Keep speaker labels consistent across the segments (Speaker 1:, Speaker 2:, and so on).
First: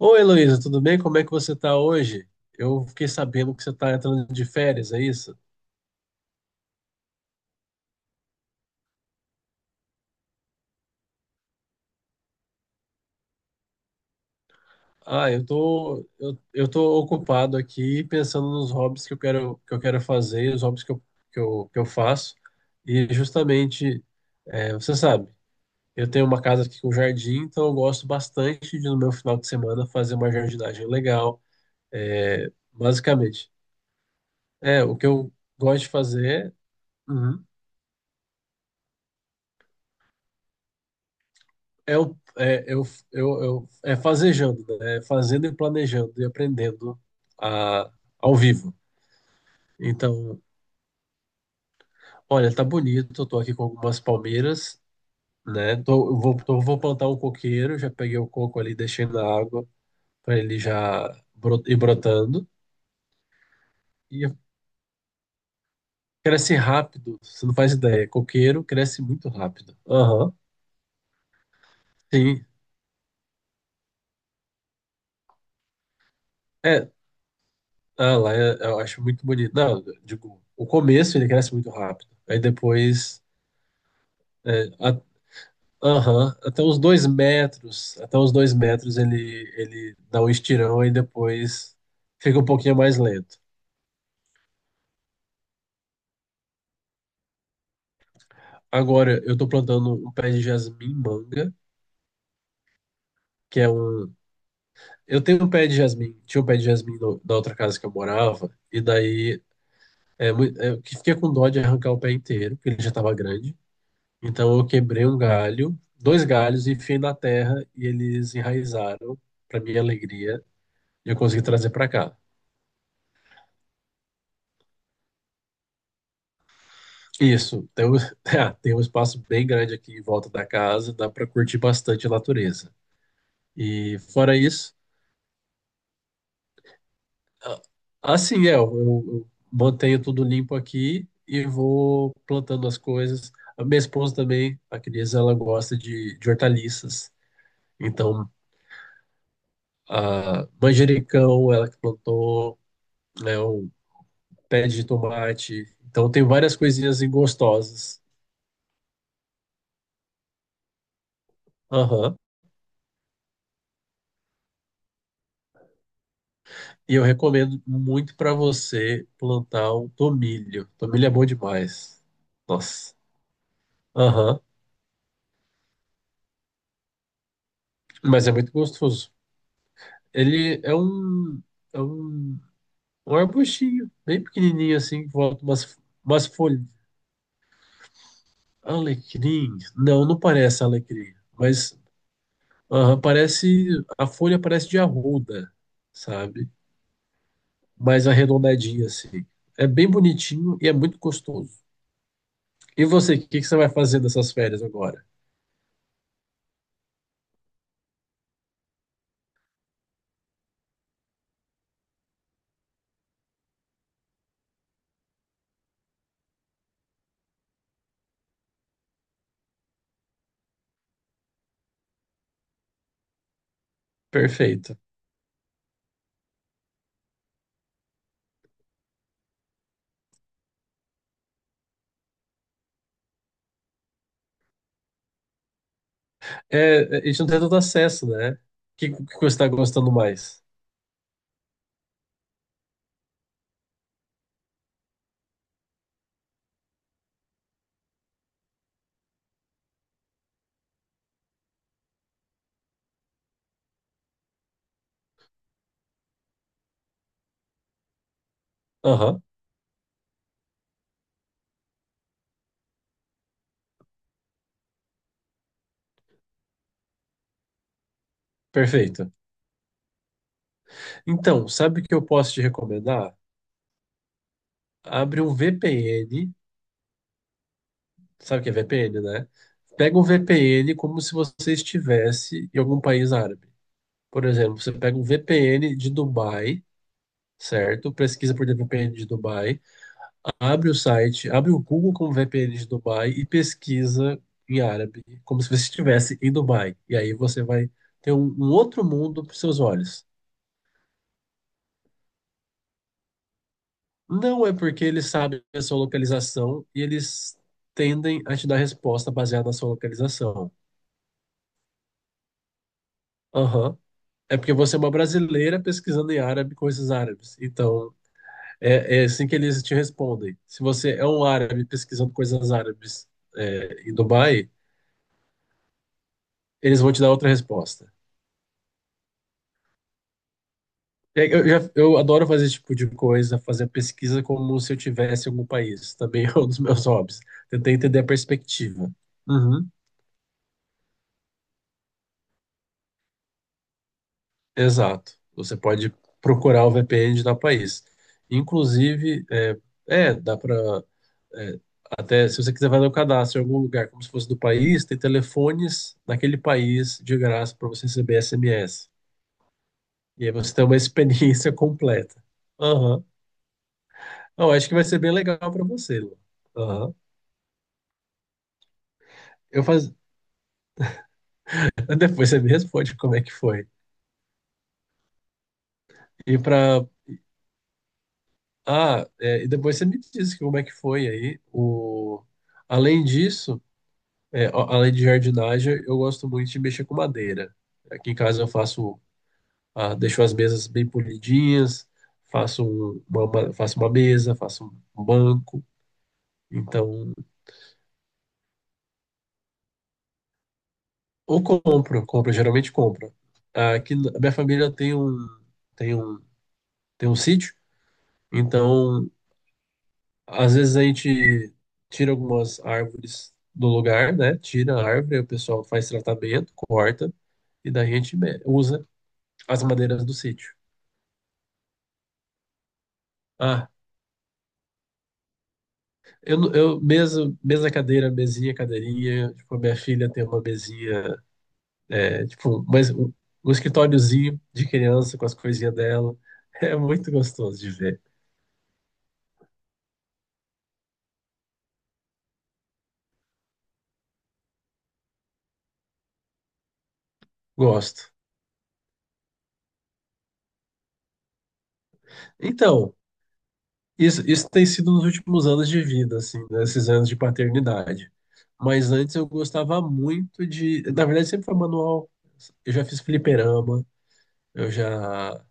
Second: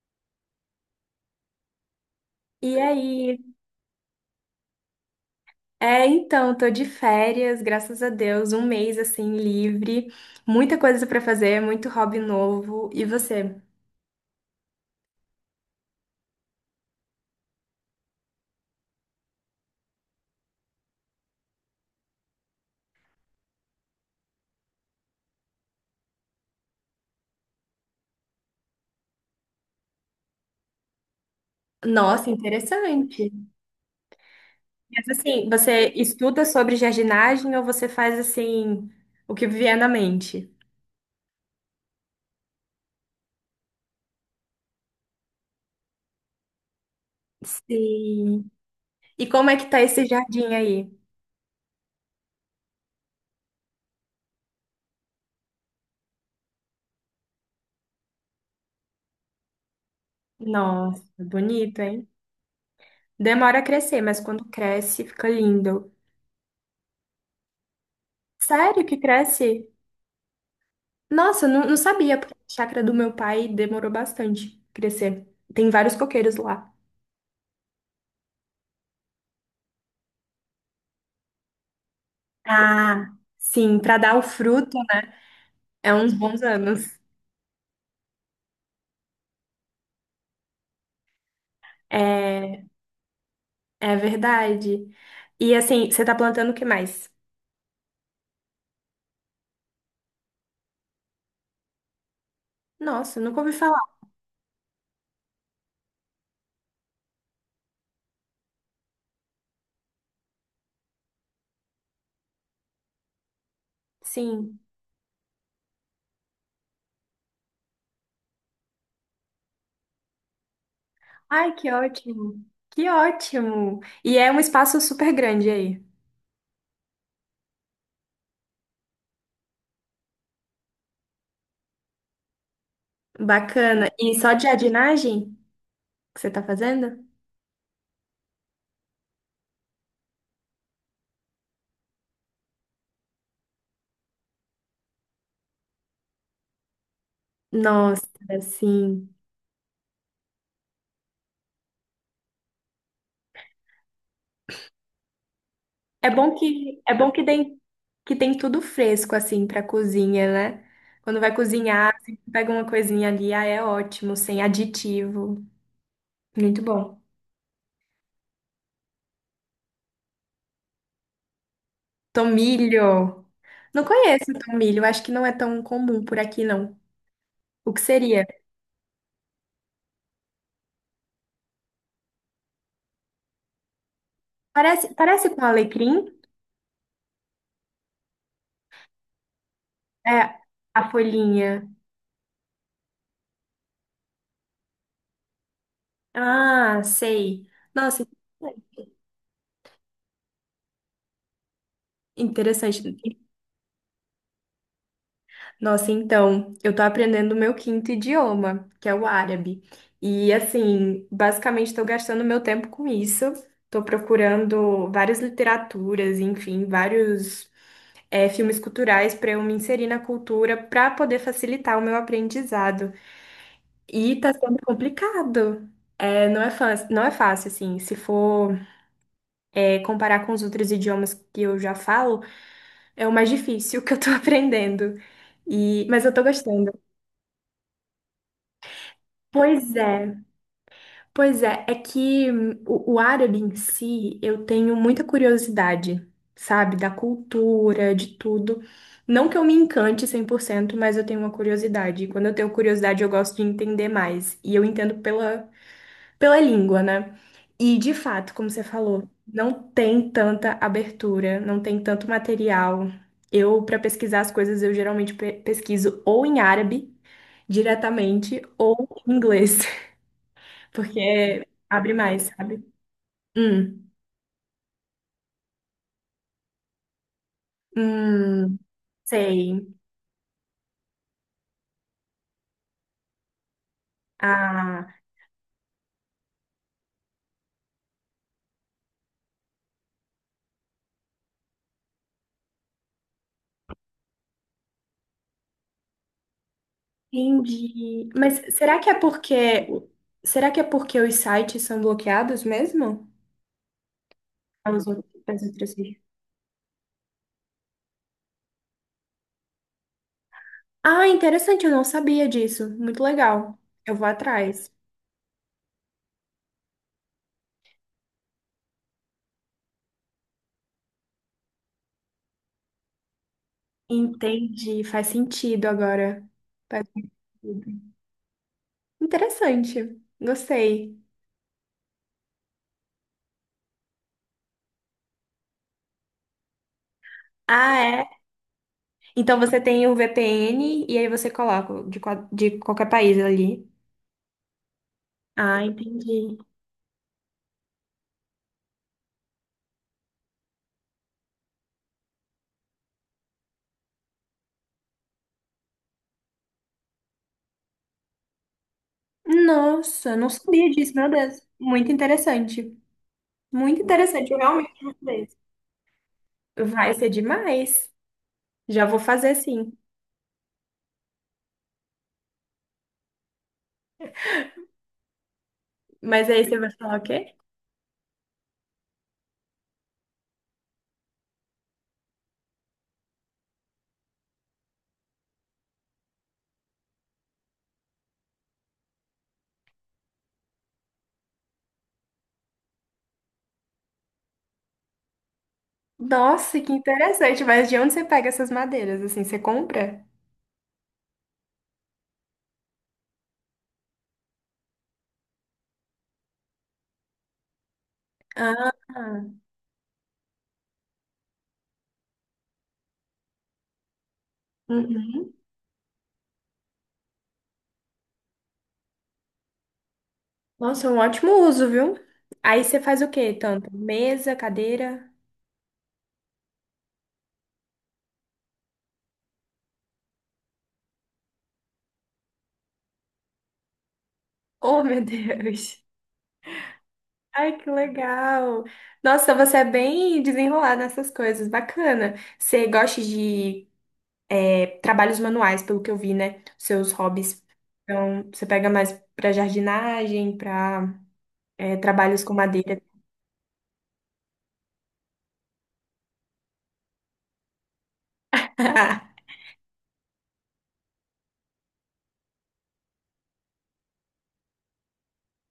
Speaker 1: Oi, Heloísa, tudo bem? Como é que você tá hoje?
Speaker 2: E
Speaker 1: Eu fiquei
Speaker 2: aí?
Speaker 1: sabendo que você tá entrando de férias, é isso?
Speaker 2: Então, tô de férias, graças a Deus, um mês assim livre, muita coisa pra fazer, muito hobby novo. E você?
Speaker 1: Ah, eu tô, eu tô ocupado aqui pensando nos hobbies que eu quero fazer, os hobbies que eu faço. E justamente, você sabe, eu tenho uma casa aqui com jardim, então eu gosto bastante de, no meu final de semana, fazer uma jardinagem legal.
Speaker 2: Nossa,
Speaker 1: É,
Speaker 2: interessante.
Speaker 1: basicamente, o que
Speaker 2: Mas
Speaker 1: eu
Speaker 2: assim,
Speaker 1: gosto de
Speaker 2: você estuda
Speaker 1: fazer.
Speaker 2: sobre
Speaker 1: Uhum.
Speaker 2: jardinagem ou você faz assim o que vier na mente?
Speaker 1: É, o, é, eu, é fazejando, né? É fazendo e planejando e aprendendo a, ao
Speaker 2: Sim.
Speaker 1: vivo.
Speaker 2: E como é que tá esse
Speaker 1: Então,
Speaker 2: jardim aí?
Speaker 1: olha, tá bonito, eu tô aqui com algumas palmeiras, né? Tô, eu vou, tô- vou plantar um coqueiro, já peguei o coco ali, deixei na água para ele
Speaker 2: Nossa,
Speaker 1: já ir
Speaker 2: bonito, hein?
Speaker 1: brotando.
Speaker 2: Demora a crescer, mas
Speaker 1: E
Speaker 2: quando cresce, fica lindo.
Speaker 1: cresce rápido, você não faz ideia. Coqueiro
Speaker 2: Sério que
Speaker 1: cresce muito
Speaker 2: cresce?
Speaker 1: rápido. Aham,
Speaker 2: Nossa, não sabia, porque
Speaker 1: sim.
Speaker 2: a chácara do meu pai demorou bastante crescer. Tem vários coqueiros lá.
Speaker 1: É, ah, lá eu, acho muito bonito. Não, eu digo, o começo ele cresce muito rápido. Aí
Speaker 2: Ah,
Speaker 1: depois.
Speaker 2: sim, para dar o
Speaker 1: É,
Speaker 2: fruto é uns
Speaker 1: aham,
Speaker 2: bons
Speaker 1: até os
Speaker 2: anos.
Speaker 1: 2 metros, até os dois metros ele, ele dá um estirão e depois fica um
Speaker 2: É,
Speaker 1: pouquinho mais lento.
Speaker 2: é verdade. E assim, você tá plantando o que mais?
Speaker 1: Agora eu tô plantando um pé de jasmim manga,
Speaker 2: Nossa, nunca ouvi
Speaker 1: que é
Speaker 2: falar.
Speaker 1: um. Eu tenho um pé de jasmim, tinha um pé de jasmim no, na outra casa que eu morava, e daí é, eu que fiquei com dó de arrancar o pé inteiro, porque ele já tava grande. Então
Speaker 2: Sim.
Speaker 1: eu quebrei um galho, dois galhos, e enfiei na terra e eles enraizaram, pra minha alegria, e eu consegui
Speaker 2: Ai, que
Speaker 1: trazer pra cá.
Speaker 2: ótimo. Que ótimo. E é um espaço super grande aí.
Speaker 1: Isso, é, tem um espaço bem grande aqui em volta da casa, dá para curtir bastante a natureza.
Speaker 2: Bacana.
Speaker 1: E
Speaker 2: E só
Speaker 1: fora
Speaker 2: de
Speaker 1: isso,
Speaker 2: jardinagem que você tá fazendo?
Speaker 1: a- assim é, eu mantenho tudo limpo aqui e vou plantando as coisas. A minha esposa também, a Cris, ela gosta de hortaliças.
Speaker 2: Nossa,
Speaker 1: Então,
Speaker 2: sim.
Speaker 1: a manjericão, ela que plantou, né, o pé de tomate. Então, tem várias
Speaker 2: É
Speaker 1: coisinhas
Speaker 2: bom
Speaker 1: assim, gostosas.
Speaker 2: que tem tudo fresco assim para cozinha, né? Quando vai cozinhar, assim,
Speaker 1: Aham.
Speaker 2: você pega uma coisinha ali, ah, é ótimo, sem aditivo. Muito
Speaker 1: E
Speaker 2: bom.
Speaker 1: eu recomendo muito para você plantar um tomilho. Tomilho é bom demais. Nossa.
Speaker 2: Tomilho. Não conheço o
Speaker 1: Aham.
Speaker 2: tomilho, acho que não é tão comum por aqui não. O que seria?
Speaker 1: Mas é muito gostoso. Ele é um, um arbustinho, bem pequenininho
Speaker 2: Parece
Speaker 1: assim, que
Speaker 2: parece
Speaker 1: volta
Speaker 2: com
Speaker 1: umas,
Speaker 2: alecrim?
Speaker 1: umas folhas. Alecrim? Não, não
Speaker 2: É
Speaker 1: parece
Speaker 2: a
Speaker 1: alecrim.
Speaker 2: folhinha.
Speaker 1: Mas aham, parece. A folha parece de arruda, sabe?
Speaker 2: Ah, sei. Nossa,
Speaker 1: Mais arredondadinha assim. É bem bonitinho e é muito gostoso. E
Speaker 2: interessante.
Speaker 1: você, o que que você vai fazer nessas férias agora?
Speaker 2: Nossa, então, eu tô aprendendo o meu quinto idioma, que é o árabe. E assim, basicamente tô gastando meu tempo com isso. Tô procurando várias literaturas, enfim, vários filmes culturais para eu me inserir na cultura para poder facilitar o meu aprendizado. E tá sendo
Speaker 1: Perfeito.
Speaker 2: complicado. É, não é fácil, assim. Se for, comparar com os outros idiomas que eu já falo, é o mais difícil que eu tô aprendendo. E, mas eu tô gostando.
Speaker 1: É, a gente não tem tanto acesso, né? O que, que você está
Speaker 2: Pois
Speaker 1: gostando
Speaker 2: é.
Speaker 1: mais?
Speaker 2: Pois é, é que o árabe em si, eu tenho muita curiosidade, sabe, da cultura, de tudo. Não que eu me encante 100% mas eu tenho uma curiosidade. E quando eu tenho curiosidade, eu gosto de entender mais. E eu entendo pela língua, né? E de fato, como você falou,
Speaker 1: Aham,
Speaker 2: não tem tanta abertura, não tem tanto material. Eu, para pesquisar as coisas, eu geralmente pesquiso ou em árabe diretamente ou
Speaker 1: perfeito.
Speaker 2: em inglês. Porque
Speaker 1: Então, sabe o
Speaker 2: abre
Speaker 1: que eu
Speaker 2: mais,
Speaker 1: posso te
Speaker 2: sabe?
Speaker 1: recomendar?
Speaker 2: Hum,
Speaker 1: Abre um VPN, sabe o que é
Speaker 2: hum,
Speaker 1: VPN, né?
Speaker 2: sei.
Speaker 1: Pega um VPN como se você estivesse em algum país árabe. Por exemplo, você
Speaker 2: Ah,
Speaker 1: pega um VPN de Dubai, certo? Pesquisa por VPN de Dubai. Abre o site, abre o Google com VPN de Dubai e pesquisa em árabe, como se você estivesse em Dubai. E aí você vai
Speaker 2: entendi.
Speaker 1: um outro mundo para seus olhos.
Speaker 2: Será que é porque os sites são bloqueados mesmo?
Speaker 1: Não é porque
Speaker 2: As outras,
Speaker 1: eles
Speaker 2: as
Speaker 1: sabem a
Speaker 2: outras...
Speaker 1: sua
Speaker 2: regiões?
Speaker 1: localização e eles tendem a te dar resposta baseada na sua localização.
Speaker 2: Ah, interessante, eu não sabia disso. Muito legal.
Speaker 1: Aham.
Speaker 2: Eu vou
Speaker 1: É porque
Speaker 2: atrás.
Speaker 1: você é uma brasileira pesquisando em árabe coisas árabes. Então, é assim que eles te respondem. Se você é um árabe pesquisando coisas árabes, é, em Dubai,
Speaker 2: Entendi, faz sentido agora.
Speaker 1: eles
Speaker 2: Faz
Speaker 1: vão te dar outra
Speaker 2: sentido.
Speaker 1: resposta.
Speaker 2: Interessante, gostei.
Speaker 1: É, eu adoro fazer esse tipo de coisa, fazer pesquisa como se eu tivesse em algum país. Também é um dos meus hobbies. Tentei
Speaker 2: Ah,
Speaker 1: entender a
Speaker 2: é?
Speaker 1: perspectiva.
Speaker 2: Então você
Speaker 1: Uhum.
Speaker 2: tem o VPN e aí você coloca de, de qualquer país ali.
Speaker 1: Exato. Você
Speaker 2: Ah,
Speaker 1: pode
Speaker 2: entendi.
Speaker 1: procurar o VPN de tal país. Inclusive, dá para até se você quiser fazer o cadastro em algum lugar, como se fosse do país, tem telefones naquele país de graça para você receber SMS.
Speaker 2: Nossa,
Speaker 1: E
Speaker 2: não
Speaker 1: aí você tem
Speaker 2: sabia
Speaker 1: uma
Speaker 2: disso, meu Deus.
Speaker 1: experiência
Speaker 2: Muito
Speaker 1: completa.
Speaker 2: interessante.
Speaker 1: Aham.
Speaker 2: Muito interessante, eu
Speaker 1: Não, acho
Speaker 2: realmente
Speaker 1: que vai
Speaker 2: vou
Speaker 1: ser bem
Speaker 2: fazer isso.
Speaker 1: legal para você, Lu.
Speaker 2: Vai
Speaker 1: Aham.
Speaker 2: ser demais. Já vou fazer
Speaker 1: Eu
Speaker 2: sim.
Speaker 1: faz... Depois você me responde como é que foi.
Speaker 2: Mas
Speaker 1: E
Speaker 2: aí você vai
Speaker 1: para
Speaker 2: falar o quê?
Speaker 1: e depois você me diz como é que foi aí. O... Além disso, é, além de jardinagem, eu gosto muito de mexer com madeira. Aqui em casa eu faço, ah, deixo as mesas bem polidinhas, faço uma mesa, faço um banco.
Speaker 2: Nossa, que
Speaker 1: Então,
Speaker 2: interessante. Mas de onde você pega essas madeiras? Assim, você compra?
Speaker 1: ou compro, geralmente compro. A minha família tem um, tem um sítio,
Speaker 2: Ah,
Speaker 1: então às vezes a gente tira algumas árvores do lugar, né? Tira a árvore, o
Speaker 2: uhum.
Speaker 1: pessoal faz tratamento, corta, e daí a gente usa as madeiras do sítio.
Speaker 2: Nossa, é um ótimo uso, viu? Aí você faz o quê, tanto?
Speaker 1: Ah,
Speaker 2: Mesa, cadeira?
Speaker 1: eu, não- eu mesa, mesa, cadeira, mesinha, cadeirinha. Tipo, a minha filha tem uma mesinha, é, tipo, um escritóriozinho de
Speaker 2: Oh, meu
Speaker 1: criança com as coisinhas
Speaker 2: Deus.
Speaker 1: dela. É muito
Speaker 2: Ai,
Speaker 1: gostoso de
Speaker 2: que
Speaker 1: ver.
Speaker 2: legal! Nossa, você é bem desenrolada nessas coisas, bacana. Você gosta de trabalhos manuais, pelo que eu vi, né? Seus hobbies.
Speaker 1: Gosto.
Speaker 2: Então, você pega mais pra jardinagem, pra trabalhos com madeira.
Speaker 1: Então. Isso tem sido nos últimos anos de vida, assim, nesses anos de paternidade. Mas antes eu gostava muito de. Na verdade, sempre foi manual. Eu já fiz fliperama, eu já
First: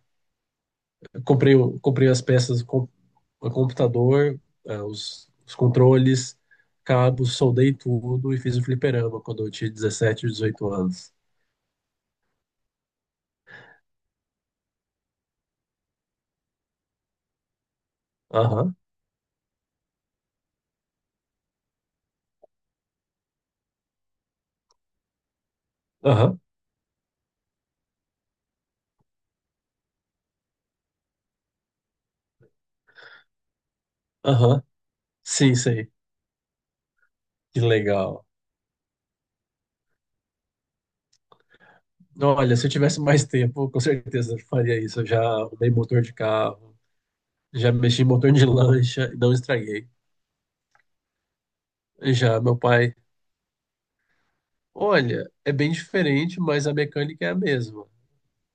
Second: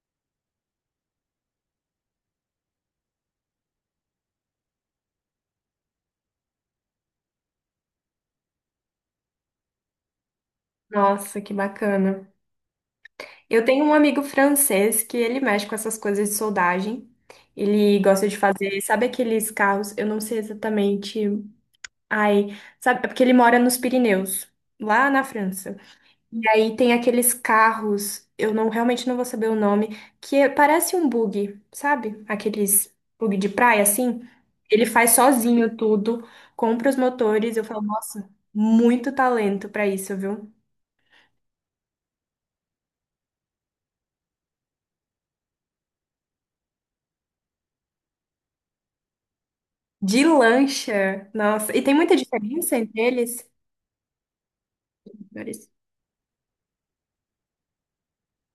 Speaker 1: comprei as peças com o computador, os controles, cabos, soldei tudo e fiz o fliperama quando eu tinha 17 ou 18 anos.
Speaker 2: Nossa, que bacana. Eu tenho um amigo francês que ele mexe com essas coisas de soldagem. Ele gosta de
Speaker 1: Aham,
Speaker 2: fazer, sabe aqueles carros? Eu não sei exatamente. Ai, sabe? É porque ele mora nos Pirineus, lá na França.
Speaker 1: aham,
Speaker 2: E aí tem aqueles carros, eu não realmente não vou saber o nome, parece um bug, sabe? Aqueles bug de praia assim.
Speaker 1: aham.
Speaker 2: Ele faz
Speaker 1: Sim,
Speaker 2: sozinho
Speaker 1: sei.
Speaker 2: tudo, compra os motores.
Speaker 1: Que
Speaker 2: Eu falo,
Speaker 1: legal.
Speaker 2: nossa, muito talento pra isso, viu?
Speaker 1: Olha, se eu tivesse mais tempo, com certeza eu faria isso. Eu já arrumei motor de carro, já mexi em motor de lancha e não estraguei.
Speaker 2: De lancha, nossa. E tem muita
Speaker 1: Já meu
Speaker 2: diferença
Speaker 1: pai,
Speaker 2: entre eles?
Speaker 1: olha, é
Speaker 2: Motores.
Speaker 1: bem diferente, mas a mecânica é a mesma.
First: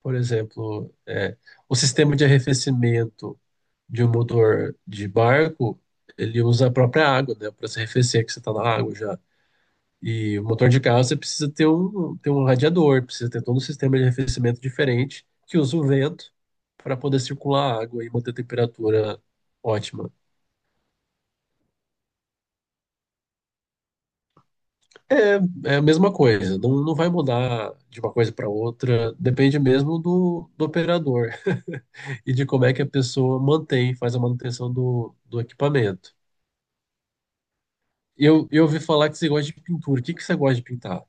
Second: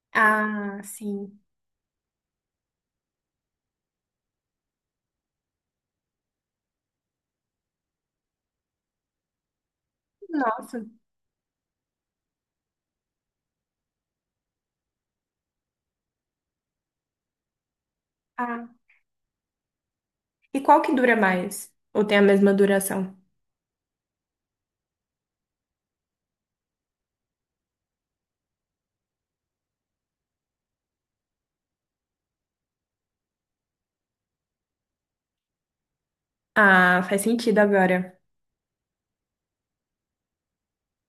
Speaker 1: Por
Speaker 2: Ah,
Speaker 1: exemplo, é,
Speaker 2: sim.
Speaker 1: o sistema de arrefecimento de um motor de barco, ele usa a própria água, né, para se arrefecer, que você está na água já. E o motor de
Speaker 2: Nossa.
Speaker 1: carro, você precisa ter um radiador, precisa ter todo um sistema de arrefecimento diferente, que usa o vento para poder circular a água e manter a
Speaker 2: Ah.
Speaker 1: temperatura ótima.
Speaker 2: E qual que dura mais? Ou tem a mesma duração?
Speaker 1: É, é a mesma coisa, não, não vai mudar de uma coisa para outra, depende mesmo do operador e de como é que a pessoa mantém, faz a manutenção do equipamento.
Speaker 2: Ah, faz sentido agora.
Speaker 1: Eu ouvi falar que você gosta de pintura. O que que você gosta de pintar?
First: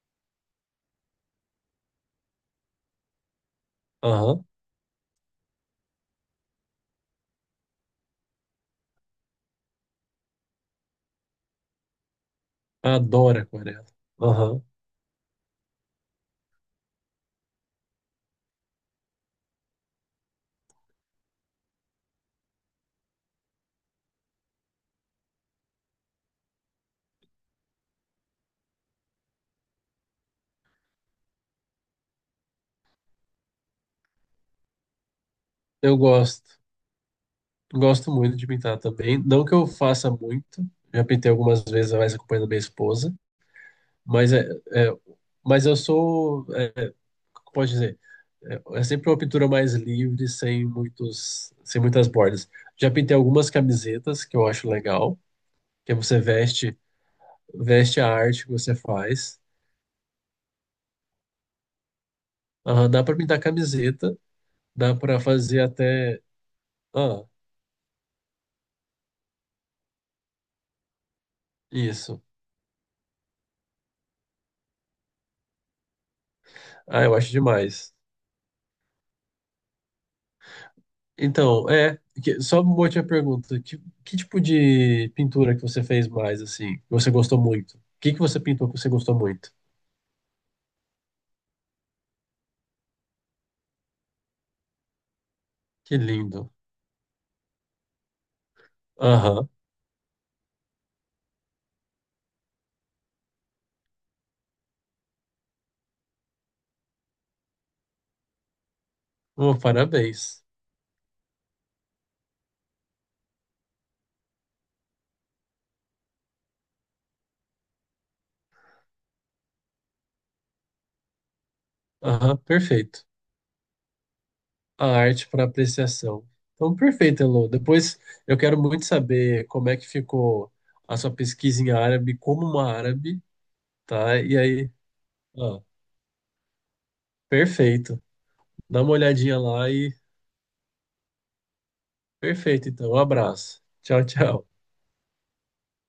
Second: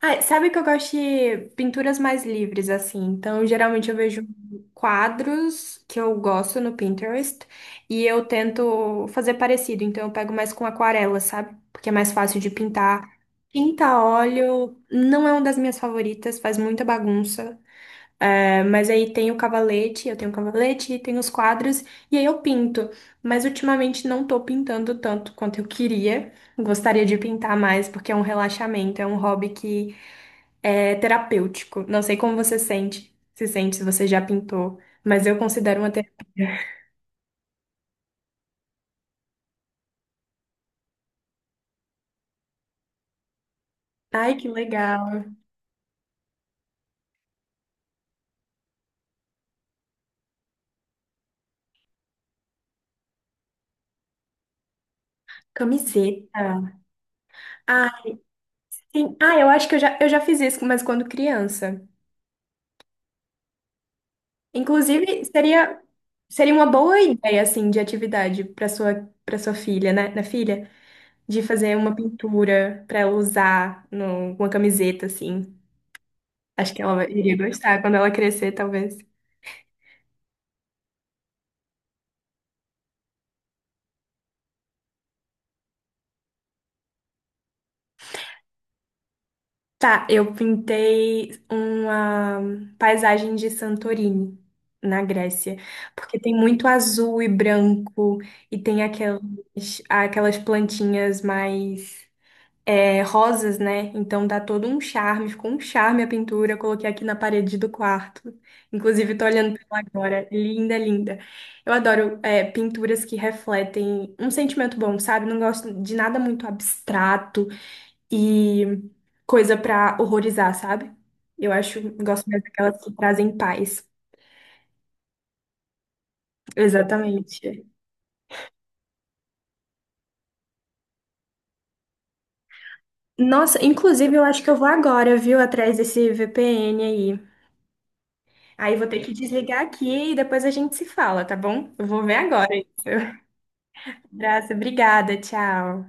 Speaker 2: Ah, sabe que eu gosto de pinturas mais livres, assim. Então, geralmente eu vejo
Speaker 1: Aham,
Speaker 2: quadros que eu gosto no Pinterest e eu tento fazer parecido. Então, eu pego mais com aquarela, sabe? Porque é mais fácil de pintar.
Speaker 1: adoro
Speaker 2: Tinta
Speaker 1: aquarela.
Speaker 2: a
Speaker 1: Aham,
Speaker 2: óleo não é uma das minhas favoritas, faz muita bagunça. É, mas aí tem o cavalete, eu tenho o cavalete, tem os quadros e aí eu pinto. Mas ultimamente não tô pintando tanto quanto eu queria. Gostaria de pintar mais porque é um relaxamento, é um hobby que é terapêutico. Não sei como você sente, se você já pintou, mas eu considero uma
Speaker 1: eu
Speaker 2: terapia.
Speaker 1: gosto, gosto muito de pintar também. Não que eu faça muito, já pintei algumas vezes, mais acompanhando minha esposa, mas,
Speaker 2: Ai, que
Speaker 1: é,
Speaker 2: legal.
Speaker 1: mas eu sou, é, como pode dizer? É sempre uma pintura mais livre, sem muitas bordas. Já pintei algumas camisetas que eu acho legal, que você
Speaker 2: Camiseta.
Speaker 1: veste,
Speaker 2: Ah,
Speaker 1: veste a arte que você
Speaker 2: sim. Ah,
Speaker 1: faz.
Speaker 2: eu acho que eu já fiz isso, mas quando criança.
Speaker 1: Ah, dá para pintar camiseta, dá para
Speaker 2: Inclusive,
Speaker 1: fazer
Speaker 2: seria,
Speaker 1: até,
Speaker 2: seria uma boa
Speaker 1: ah,
Speaker 2: ideia, assim, de atividade para sua filha, né? Na filha, de fazer uma
Speaker 1: isso.
Speaker 2: pintura para ela usar no, uma camiseta, assim. Acho que ela
Speaker 1: Ah,
Speaker 2: vai
Speaker 1: eu acho
Speaker 2: iria gostar
Speaker 1: demais.
Speaker 2: quando ela crescer, talvez.
Speaker 1: Então, só uma última pergunta, que tipo de pintura que você fez mais assim, que você gostou muito? O que que você pintou que você gostou muito?
Speaker 2: Tá, eu pintei uma paisagem de Santorini, na Grécia,
Speaker 1: Que
Speaker 2: porque tem
Speaker 1: lindo.
Speaker 2: muito azul e branco, e tem aquelas,
Speaker 1: Aham.
Speaker 2: aquelas plantinhas mais rosas, né? Então dá todo um charme, ficou um charme a pintura, eu coloquei aqui na parede do quarto. Inclusive, tô olhando
Speaker 1: Oh,
Speaker 2: pra ela agora,
Speaker 1: parabéns.
Speaker 2: linda, linda. Eu adoro pinturas que refletem um sentimento bom, sabe? Não gosto de nada muito abstrato e coisa pra horrorizar, sabe? Eu acho, gosto
Speaker 1: Aham,
Speaker 2: mais daquelas que
Speaker 1: perfeito.
Speaker 2: trazem paz.
Speaker 1: A arte para apreciação. Então, perfeito, Elô.
Speaker 2: Exatamente.
Speaker 1: Depois eu quero muito saber como é que ficou a sua pesquisa em árabe, como uma árabe,
Speaker 2: Nossa, inclusive
Speaker 1: tá?
Speaker 2: eu
Speaker 1: E
Speaker 2: acho que eu vou
Speaker 1: aí,
Speaker 2: agora, viu,
Speaker 1: ó,
Speaker 2: atrás desse VPN aí.
Speaker 1: perfeito.
Speaker 2: Aí
Speaker 1: Dá
Speaker 2: vou
Speaker 1: uma
Speaker 2: ter que
Speaker 1: olhadinha
Speaker 2: desligar
Speaker 1: lá e
Speaker 2: aqui e depois a gente se fala, tá bom? Eu vou ver agora isso.
Speaker 1: perfeito, então. Um abraço. Tchau, tchau.
Speaker 2: Abraço, obrigada, tchau.